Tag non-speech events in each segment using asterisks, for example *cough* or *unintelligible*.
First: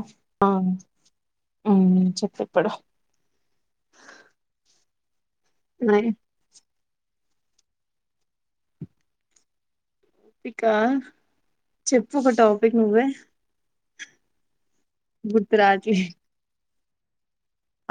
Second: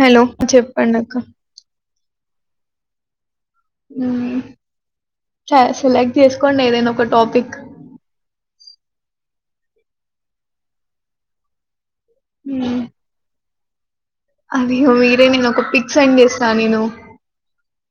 Hello ఆఁ చెప్పండి అక్క హ్మ్ చెప్పు ఇప్పుడు. హ్మ్ స నా సెలెక్ట్ చేసుకోండి ఏదైనా ఒక టాపిక్. టాపికా చెప్పు ఒక టాపిక్ మ్మ్ నువ్వే. అది మీరే నిన్న గుర్తు ఒక పిక్ రాట్లే సెండ్ చేశా నేను.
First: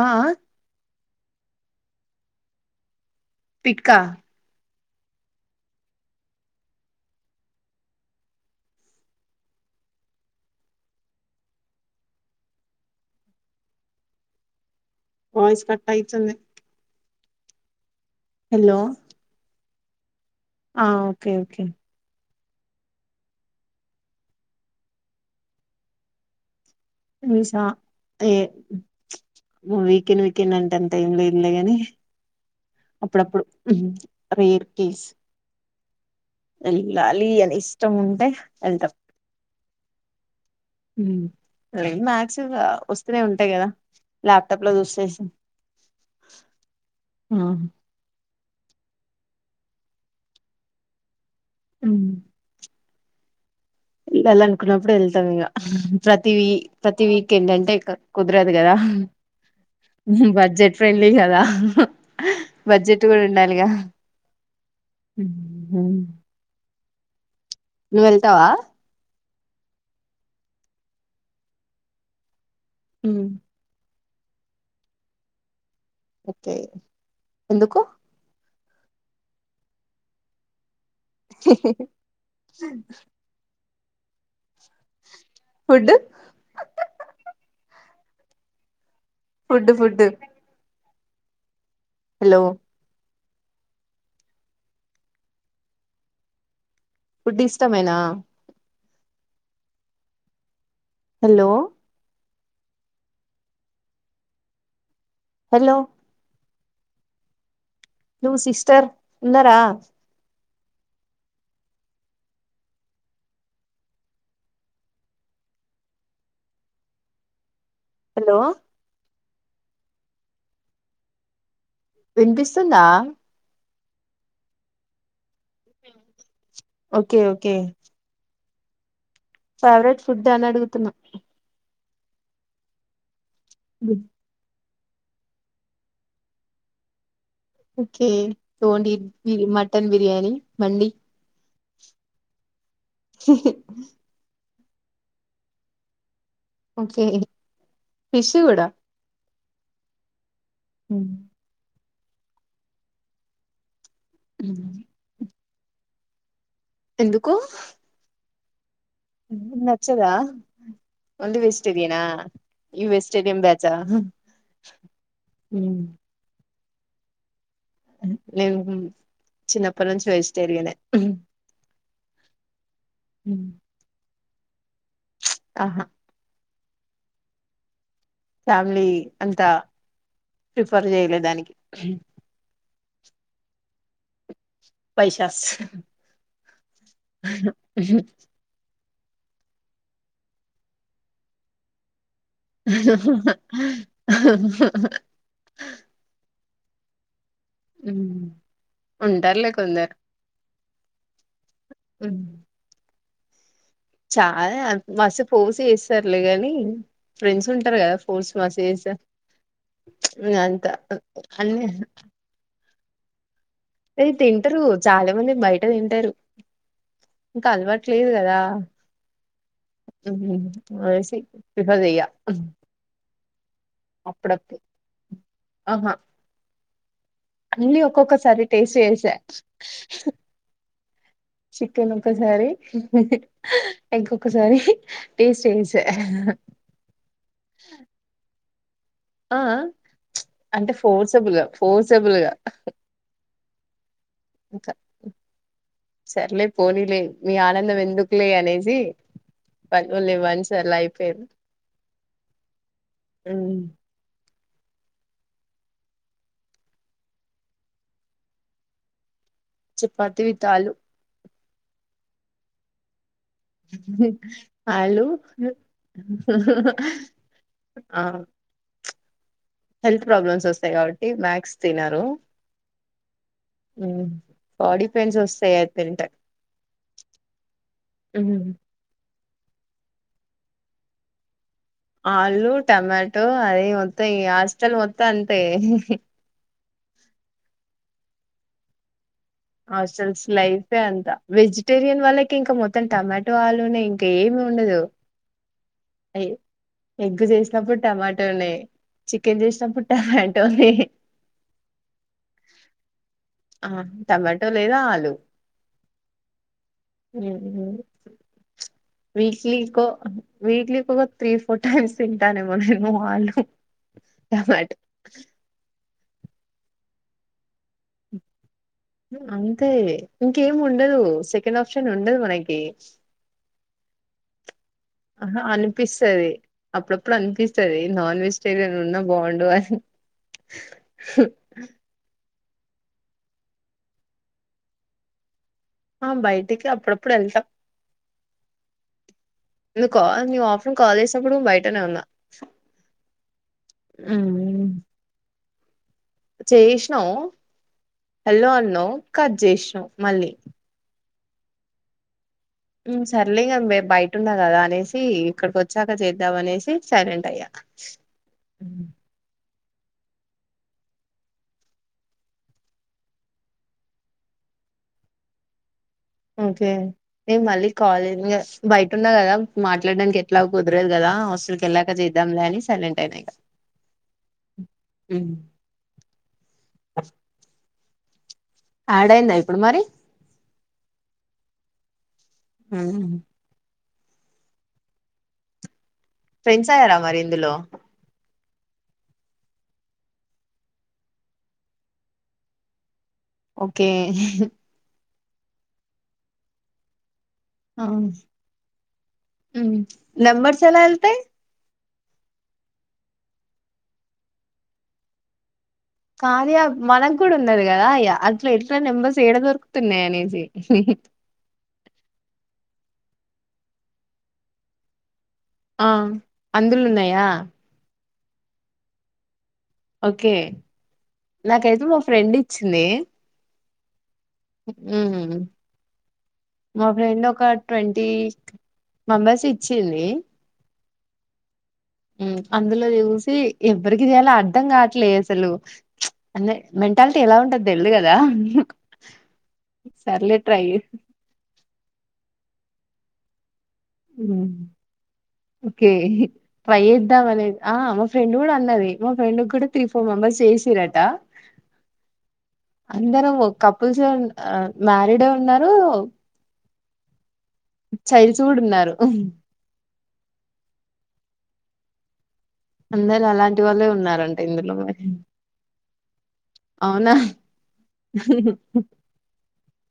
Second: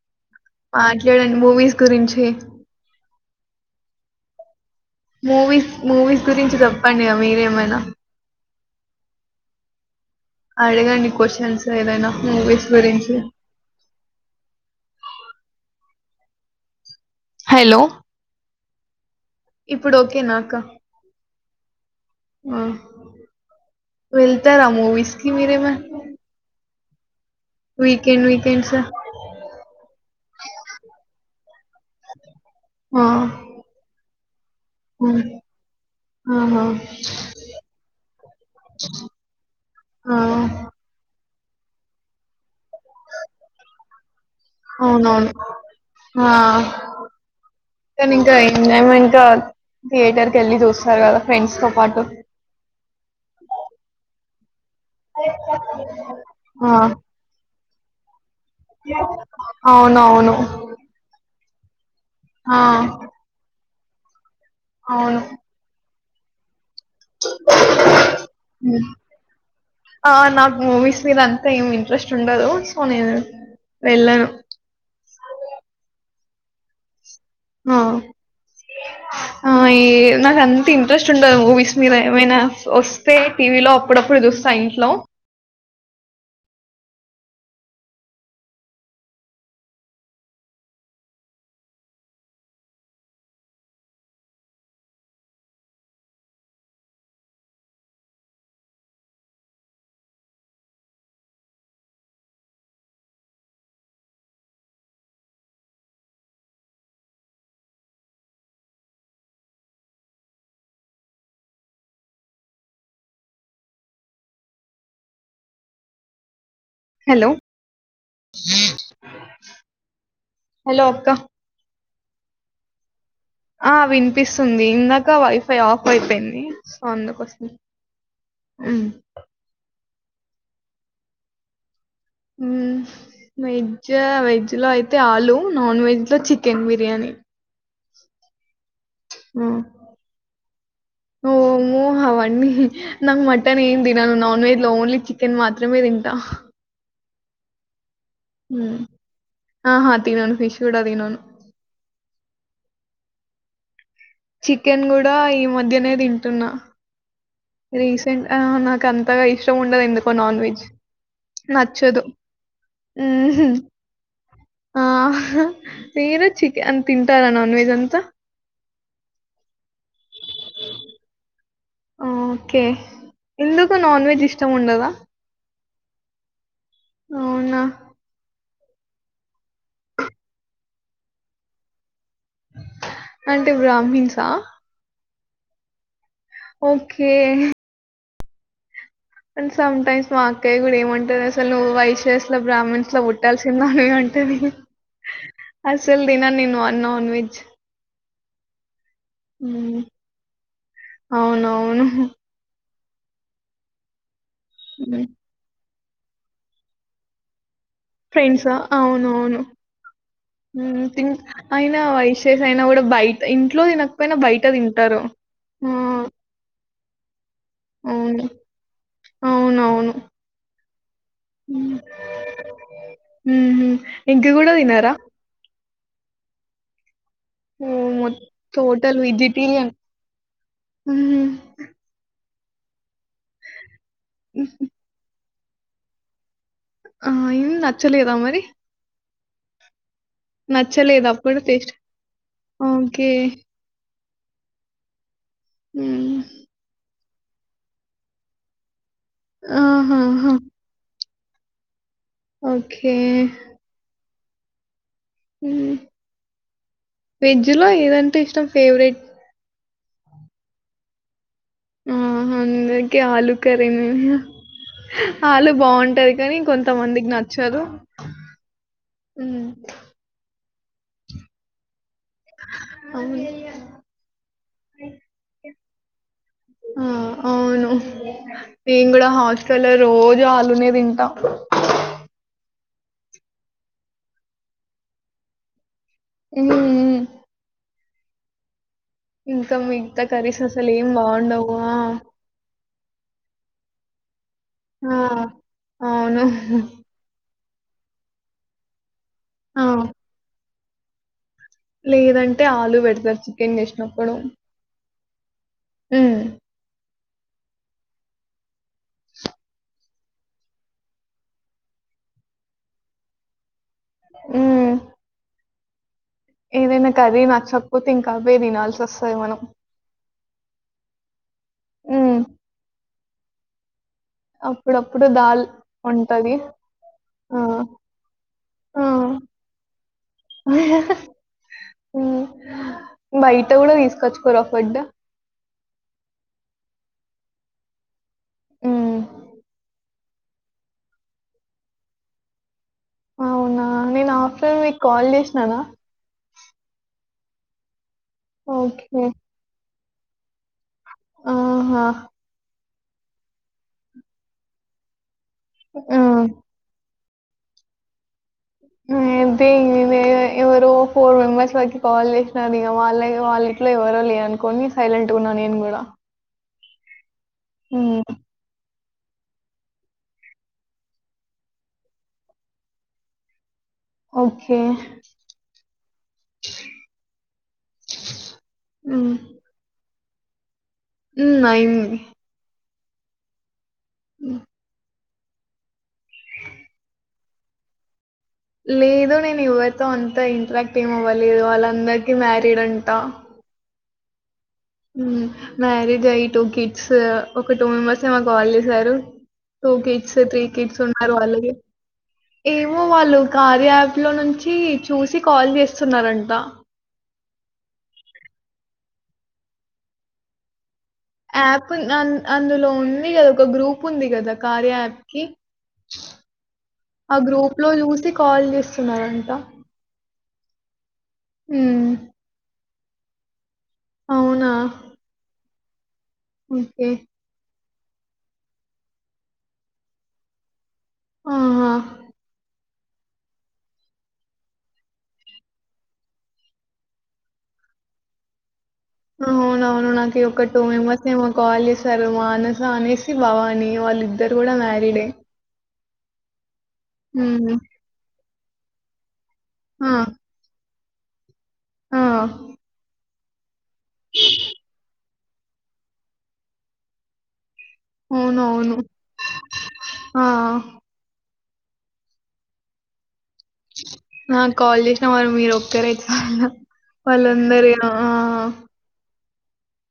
ఆ ఆఁ మాట్లాడండి మూవీస్ గురించి. పిక్కా మూవీస్ మూవీస్ గురించి చెప్పండి మీరేమైనా. అడగండి క్వశ్చన్స్ ఏదైనా మూవీస్ గురించి. వాయిస్ కట్టాయితుంది. హలో హలో ఇప్పుడు ఓకేనా అక్క ఆ ఓకే ఓకే ఆ వెళ్తారా మూవీస్కి మీరేమ మూవిసా ఏ ఆ వీకెండ్ వీకెండ్ అంటే అంత ఏం లేదులే గానీ అప్పుడుప్పుడు మ్ రేర్ కేస్. ఆ ఆహా వెళ్ళాలి అని ఇష్టం ఉంటే వెళ్తం ఆఁ మ్ లేదు మ్యాక్స్ వా వస్తూనే ఉంటాయి కదా ల్యాప్టాప్ లో చూసేస్ ఆఁ కని ఇంకా ఎంజాయ్మెంట్ థియేటర్ కి ఎళ్ళి చూస్తరు కదా ఫ్రెండ్స్ తో పాటు. ఉమ్ *unintelligible* వెళ్ళాలనుకున్నప్పుడు వెళ్తాం ఇగ ప్రతి వీ ఆ ప్రతి వీకెండ్ అంటే క కుదరదు కదా అవును అవును బడ్జెట్ ఫ్రెండ్లీ కదా ఆ బడ్జెట్ కూడ ఉండాలిగా! అవును *unintelligible* నువ్వు వెళ్తావా ఆ నాకు మూవీస్ మీద అంతా ఏం ఇంట్రెస్ట్ ఉండదు సో నేను వెళ్ళను ఓకే ఆ ఎందుకు హై నాకంత ఇంట్రెస్ట్ ఉండదు మూవీస్ మీద ఏమైనా వస్తే టీవీ లో అప్పుడప్పుడు చూస్తా ఇంట్లో food food food hello food ఇష్టమేనా హలో హలో నువ్వు సిస్టర్ ఉన్నార హలో హలో హలో అక్కా వినిపిస్తుందా ఆ వినిపిస్తుంది ఇందాక వైఫై ఆఫ్ అయిపోయింది సో ఓకే అందుకోసం ఓకే ఉమ్ ఫేవరెట్ ఫుడ్ అని అడుగుతున్న హ వెైజ్జ వెైజ్జ్ లో అయితే యితే ఆలుూ నాన్ వెజ్ లో చికెన్ బిర్యానీ ఓకే తోండి హ్మ్. మటన్ బిర్యానీ మండి హు అవన్నీ నా మటన్ ఏం తినను నాన్ వెజ్ ఓన్లీ చికెన్ మాత్రమే తింటా కే ఫిష్ గూడా హ్మ్. ఆహా తినను ఫిష్ గూడా తినను చికెన్ కూడా ఈ మధ్యనే తింటున్నా ఎందుకు ఆ నాకు అంతగా ఇష్టం ఉండదు నచ్చదా ఎందుకో నాన్ వెజ్ ఓన్లీ వెజిటేరియనా నచ్చదు. ఇన్ వెజిటేరియన్ హుహు. బ్యాచ్ ఆ ఆ మీరు చికెన్ తింటారా నాన్ వెజ్ అంతా? నేను చిన్నప్పటి నుంచి వెజిటేరియనే ఉ ఓకే ఎందుకు నాన్ వెజ్ ఇష్టముండదా ఆహా అవునా ఫ్యామిలీ అంతా ప్రిఫర్ చేయలే దానికి అంటే బ్రాహ్మిన్స్ ఆ వైశాస్ ఓకే. సమ్ టైమ్స్ మా అక్కయ్య కూడా ఏమంటదసలు నువ్వు వైశాస్ బ్రహ్మిన్సలో పుట్టాల్సిందానివి అంటది అసలు తినన్ నేను వనాన్ వెెజ్ ఉంటారులే కొందరు అవునవును. ఉ చాలా హ్మ్. మసి పూసి ఇస్తారులే గాని ఫ్రెండ్స్ ఉంటారు కదా ఫోర్స్ ఫ్రెండ్సా మస్తు చేస్తారు అవునవును అంత ఊ తిన్ అన్ని అయినా వైశాస్ అయినా కూడా బయట ఇన్ ఇంట్లో అది తినకపోయినా బయట తింటరు తింటారు చాలా మంది ఊ కలవట్లేదు కదా అవునవును. తెల్వదిగా ఊ ఎగ్ కూడా తినరా ఆహా అన్నీ ఓహ్! మొ ఒక్కొక్కసారి టేస్ట్ టోటల్ చేసా వెజిటేరియన్. హ్మ్. చికెన్ ఒకసారి ఎగ్ ఒకసారి టేస్ట్ చేసా ఆ ఇన్ నచ్చలేదా మరి ఆ ఆ అంటే నచ్చలేదా ఫోర్సబుల్ అప్పుడు గా టేస్ట్? ఫోర్సబుల్గా ఓకే. ఇంకా హ్మ్. సర్లే పోనీలే మీ ఆనందం ఎందుకులే అనేసి పరులే ఆహాహా! వన్స్ అయిపోయింది ఓకే హ్మ్ ఊ వెజ్ లో ఏదంటే ఇష్టం ఫేవరెట్ చపాతీ విత్ ఆలు ఆ అందరికి ఆలు కరీన్ వ ఆలు బాగుంటాది కానీ కొంతమందికి నచ్చదు ఆ హ్మ్. హెల్త్ ప్రాబ్లమ్స్ వస్తాయి కాబట్టి మ్యాక్స్ తినరు అవును. ఊ బాడీ పెయిన్స్ వస్తాయి అది తింటే ఆ అవును నేను కూడా హస్ స్టల రోజు ఆలునే తింటా ఆలు టమాటో అవి మొత్తం ఇగ హాస్టల్ మొత్తం అంతే ఊ ఊ మిగతా అసలు కర్రీస్ స్లైఫే అసలేం అంతా బావుండవు. ఆ! వెజిటేరియన్ వాళ్ళకి ఇంకా మొత్తం టమా టోలునే ఇంకేము ఆ ఎ అవును. ఎగ్ చేసినప్పుడు టమాటోనే చికెన్ ఆ! చేసినప్పుడు టమాట్ టోనె లేదంటే ఆలు పెడతరు చికెన్ ఆ చేసినప్పుడు టమాటో లేదా ఊ లేదు లేదు వీక్లీ కో వీక్లీకొక ఒక త్రీ ఫోర్ టైమ్స్ తింటానేమో నేను ఆలు టమాటో ఏదయ్ కర్రీ నచక్ పోతే ఇంకా అదే దినల్స్ అంతే ఇంకేమి ఉండదు సెకండ్ ఆప్షన్ ఉండదు హ్మ్. మనకి అప్పుడప్పుడు ఆహా దాల్ అనిపిస్తది ఉంటది అప్పుడప్పుడు ఆ! అనిపిస్తది నాన్ వెజిటేరియన్ ఉన్నా బాగుండు అని హ హా హ ఊ బయట కూడా తీసుకొచ్చుకోరా ఫుడ్ ఆ బయటికి అప్పుడప్పుడు వెళ్తాం హ్మ్. నువ్ కాల్ నువ్ ఓఫరున్ కాల్ చేసప్పుడు బయటనే వున్నా అవునా నేను ఆఫ్టేర్నూన్ మీకు కాల్ చేసినానా చేసినావు ఎల్లో అన్నావు ఓకే. కట్ చేసినవ్ మళ్ళీ ఆహా ఊ సర్లే ఇగ మేం బయటున్న కదా అనేసి ఇక్కడికి వచ్చాక హ్మ్. చేద్దాం అనేసి సైలంట్ అయ ఐతే ఇగ ఎవరో ఫోర్ మెంబర్స్ వరకు కాల్ చేసినారు ఇంక వాళ్ళ వాళ్ళ ఇట్లో ఎవరో లేరని కొన్ని సైలెట్ వున్నా నేను కూడా ఓకే నేను మళ్ళీ ఉమ్, కాల్ చేసిన ఇంగ బయ టున్న కదా మాట్లాడడానికి ఎట్లా కుదరేదు కదా హాస్ల్కి వెళక చేద్దాంలే అని సైలెంట్ అయినా ఇగ ఓకే హ్మ్. ఆడైందా ఇప్పుడు మరి ఉయి అయ్యింది ఆ ఉ ఫ్రెండ్స్ అయ్యారా మరి ఇందులో లేదు నేను ఎవరితో అంతా ఇంటరాక్ట్ ఏమవ్వలేదు వాళ్ళందరికీ మ్యారీడ్ అంటా ఓకే ఊ మ్యారీడ్ అయ్యి టు కిడ్స్ ఒక టూ మెంబర్స్ మాకు కాల్ చేసారు two kids three numbers kids ఎలా ఉన్నారు వెళ్తాయి వాళ్లకి ఏమో వాళ్ళు కార్య యాప్ లో నుంచి చూసి కాల్ చేసి కార్య మనకు కూడా ఉన్నది కదా అ అట్లా ఎట్లా ఇ నెంబర్స్ ఏడ దొరుకుతున్నాయా అనేసి యాప్ అందులో ఉంది కదా ఒక గ్రూప్ ఉంది కదా కార్య యాప్ కి ఆ అందులో ఆ ఉన్నాయా గ్రూప్ లో చూసి కాల్ చేస్తున్నారు అంతా ఓకే నాకైతే మ ఫ్రెండ్ ఇచ్చింది అవునా? ఉహు మా ఓకే. ఫ్రెండ్ ఒక ట్వంటీ మెంబర్స్ ఇచ్చింది ఆహా అందులో చూసి ఎవ్వరికి చేయాాలి అర్ధం కావట్లేదు అసలు అన్నే మెంటాలిటీ ఎలా ఉంటది తెల్దు కదా అవున అవును నాకు సర్లే ఒక టూ ట్రై మెంబర్స్ ఏమో కాల్ చేశారు మానస అనేసి బాగు కానీ వాళ్ళిద్దరు కూడా మ్యారీడే కే ట్రై చేద్దాం హ్మ్. అనేది ఆ మా ఫ్రెండ్ కూడా అన్నది ఫ్రెండ్ కూడ్ త్రీ ఆ! ఫోర్ మెంబర్స్ చేసిరట ఆ అందరం ఓ కపుల్సేన్ ఆ మ్యారీడే ఉన్నరు అవును అవును ఉ ఆ అందరు అలాంటి వాళ్ళే ఉన్నారంట నాకు ఇందులో కాల్ మరి చేసిన వాళ్ళు మీరొక్కరే చాలా. అవునాహ్ వాళ్ళందరూ ఆ! ఆ!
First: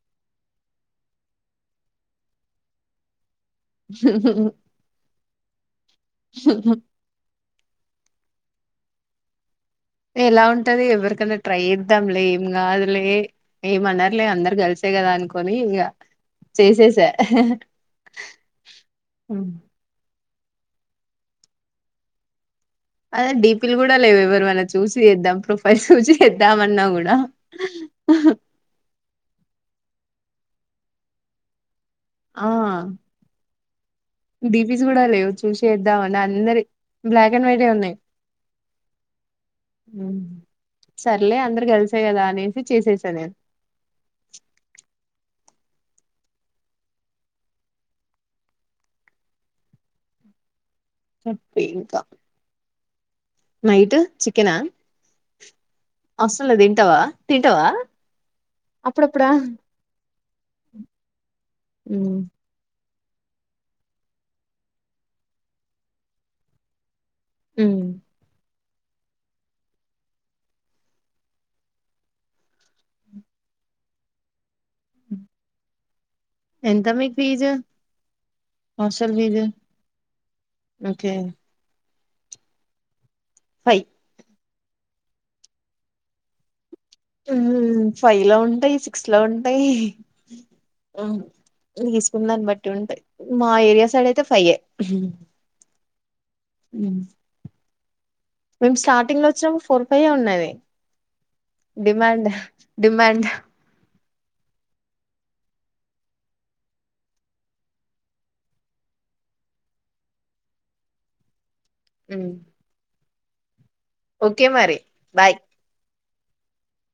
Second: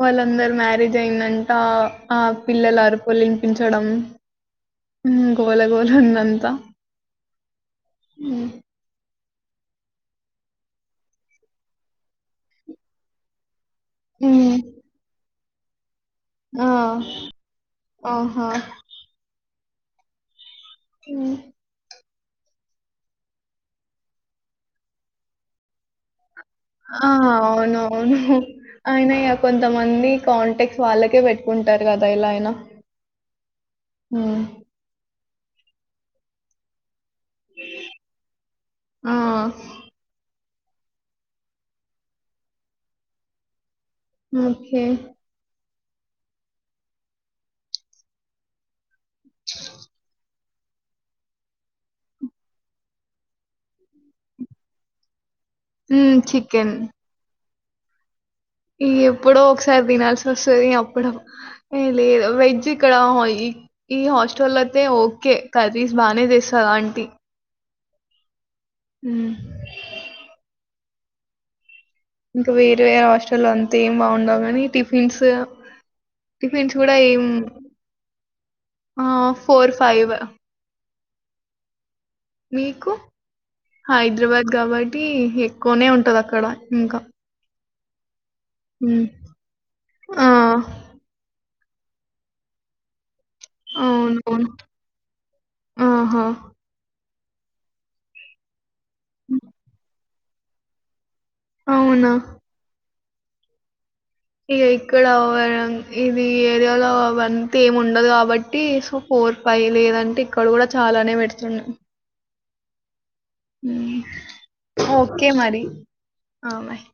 వాళ్ళందరు మ్యారేజ్ అయిందంట ఆ పిల్లల అరుపులిని పించడం ఉ గోలగోల ఉందంతా ఉ ఎలా ఉంటది ఎవరికన్నా ట్రై చేద్దాంలే ఏం కాదులే ఏమనరులే అందరు ఉమ్, కలిసే కదా అనుకొని ఇగ ఆ చేేసేసా ఆహా ఉ అదే డీపీలు కూడా లేవ్ ఎవరువన్న చూసి చేద్దాం ప్రొఫైల్స్ చూసి చేద్దామన్నా ఆ కూడా అవును అవును అయిన ఇగ కొంతమ మంది కాంటెక్స్ వాళ్ళకే పెట్టుకుంటారు కదా ఎలా ఆ అయినా ఉమ్, డిపిస్ కూడా లేవు చూసిచేద్దామంటే అందరి బ్లాక్ అండ్ వైటే ఉన్నాయి ఆ సర్లే అందరు కలిసే గదా అనేసి చేసేసా నేను ఓకే చెప్పింకా నైట్ చికెనా ఉమ్, అస్సల్ చికెన్ తింటావా తి టవా ఎప్పుడో ఒకసారి తినాల్సి వస్తది అప్పుడు ఏ హ్మ్. లేదు వెజ్ ఇక్కడ హోయి ఈ హాస్టల్ అయితే ఓకే కర్రీస్ బానే చేస్తాద్ అంటి హ్మ్మ్ హ్మ్మ్ ఇంకా వేరే హాస్టల్లో అంతేం బాగుండవు కాని టిఫిన్స్ టిఫెన్స్ ఎంత కూడా మీకు ఏం ఫీజు ఆ hostel fees four five okay మీకు ఫైవ్ హైద్రాబాద్ గాబట్టి ఎక్కువనే ఉంటద్ అక్కడ ఇంకా ఉమ్మ్ ఫైవ్ లో ఉంటయి సిక్స్ ఉమ్. లో ఉంటయి ఆ, ఉ తీసుకున్ దాన్ బట్టి ఉంటాయి మా ఏరియా సైడ్ అయితే ఫై అవునవును ఆహా ఉ మేము స్టార్టింగ్ ల వచ్చినప్పుడు ఫోర్ ఫై ఉన్నది అవునా డిమాండ్ డిమాండ్ ఇగ ఇక్కడ ఒవరన్ ఇది ఏరియాలో అవంత ఏమ్ ఉండదు కాబట్టి సో ఫోర్ పైవ్ లేదంటే ఇక్కడ కూడా చాలానే పెడుతుండే హ్మ్మ్ ఉ ఓకే బాయ్ మరి ఆ బయ్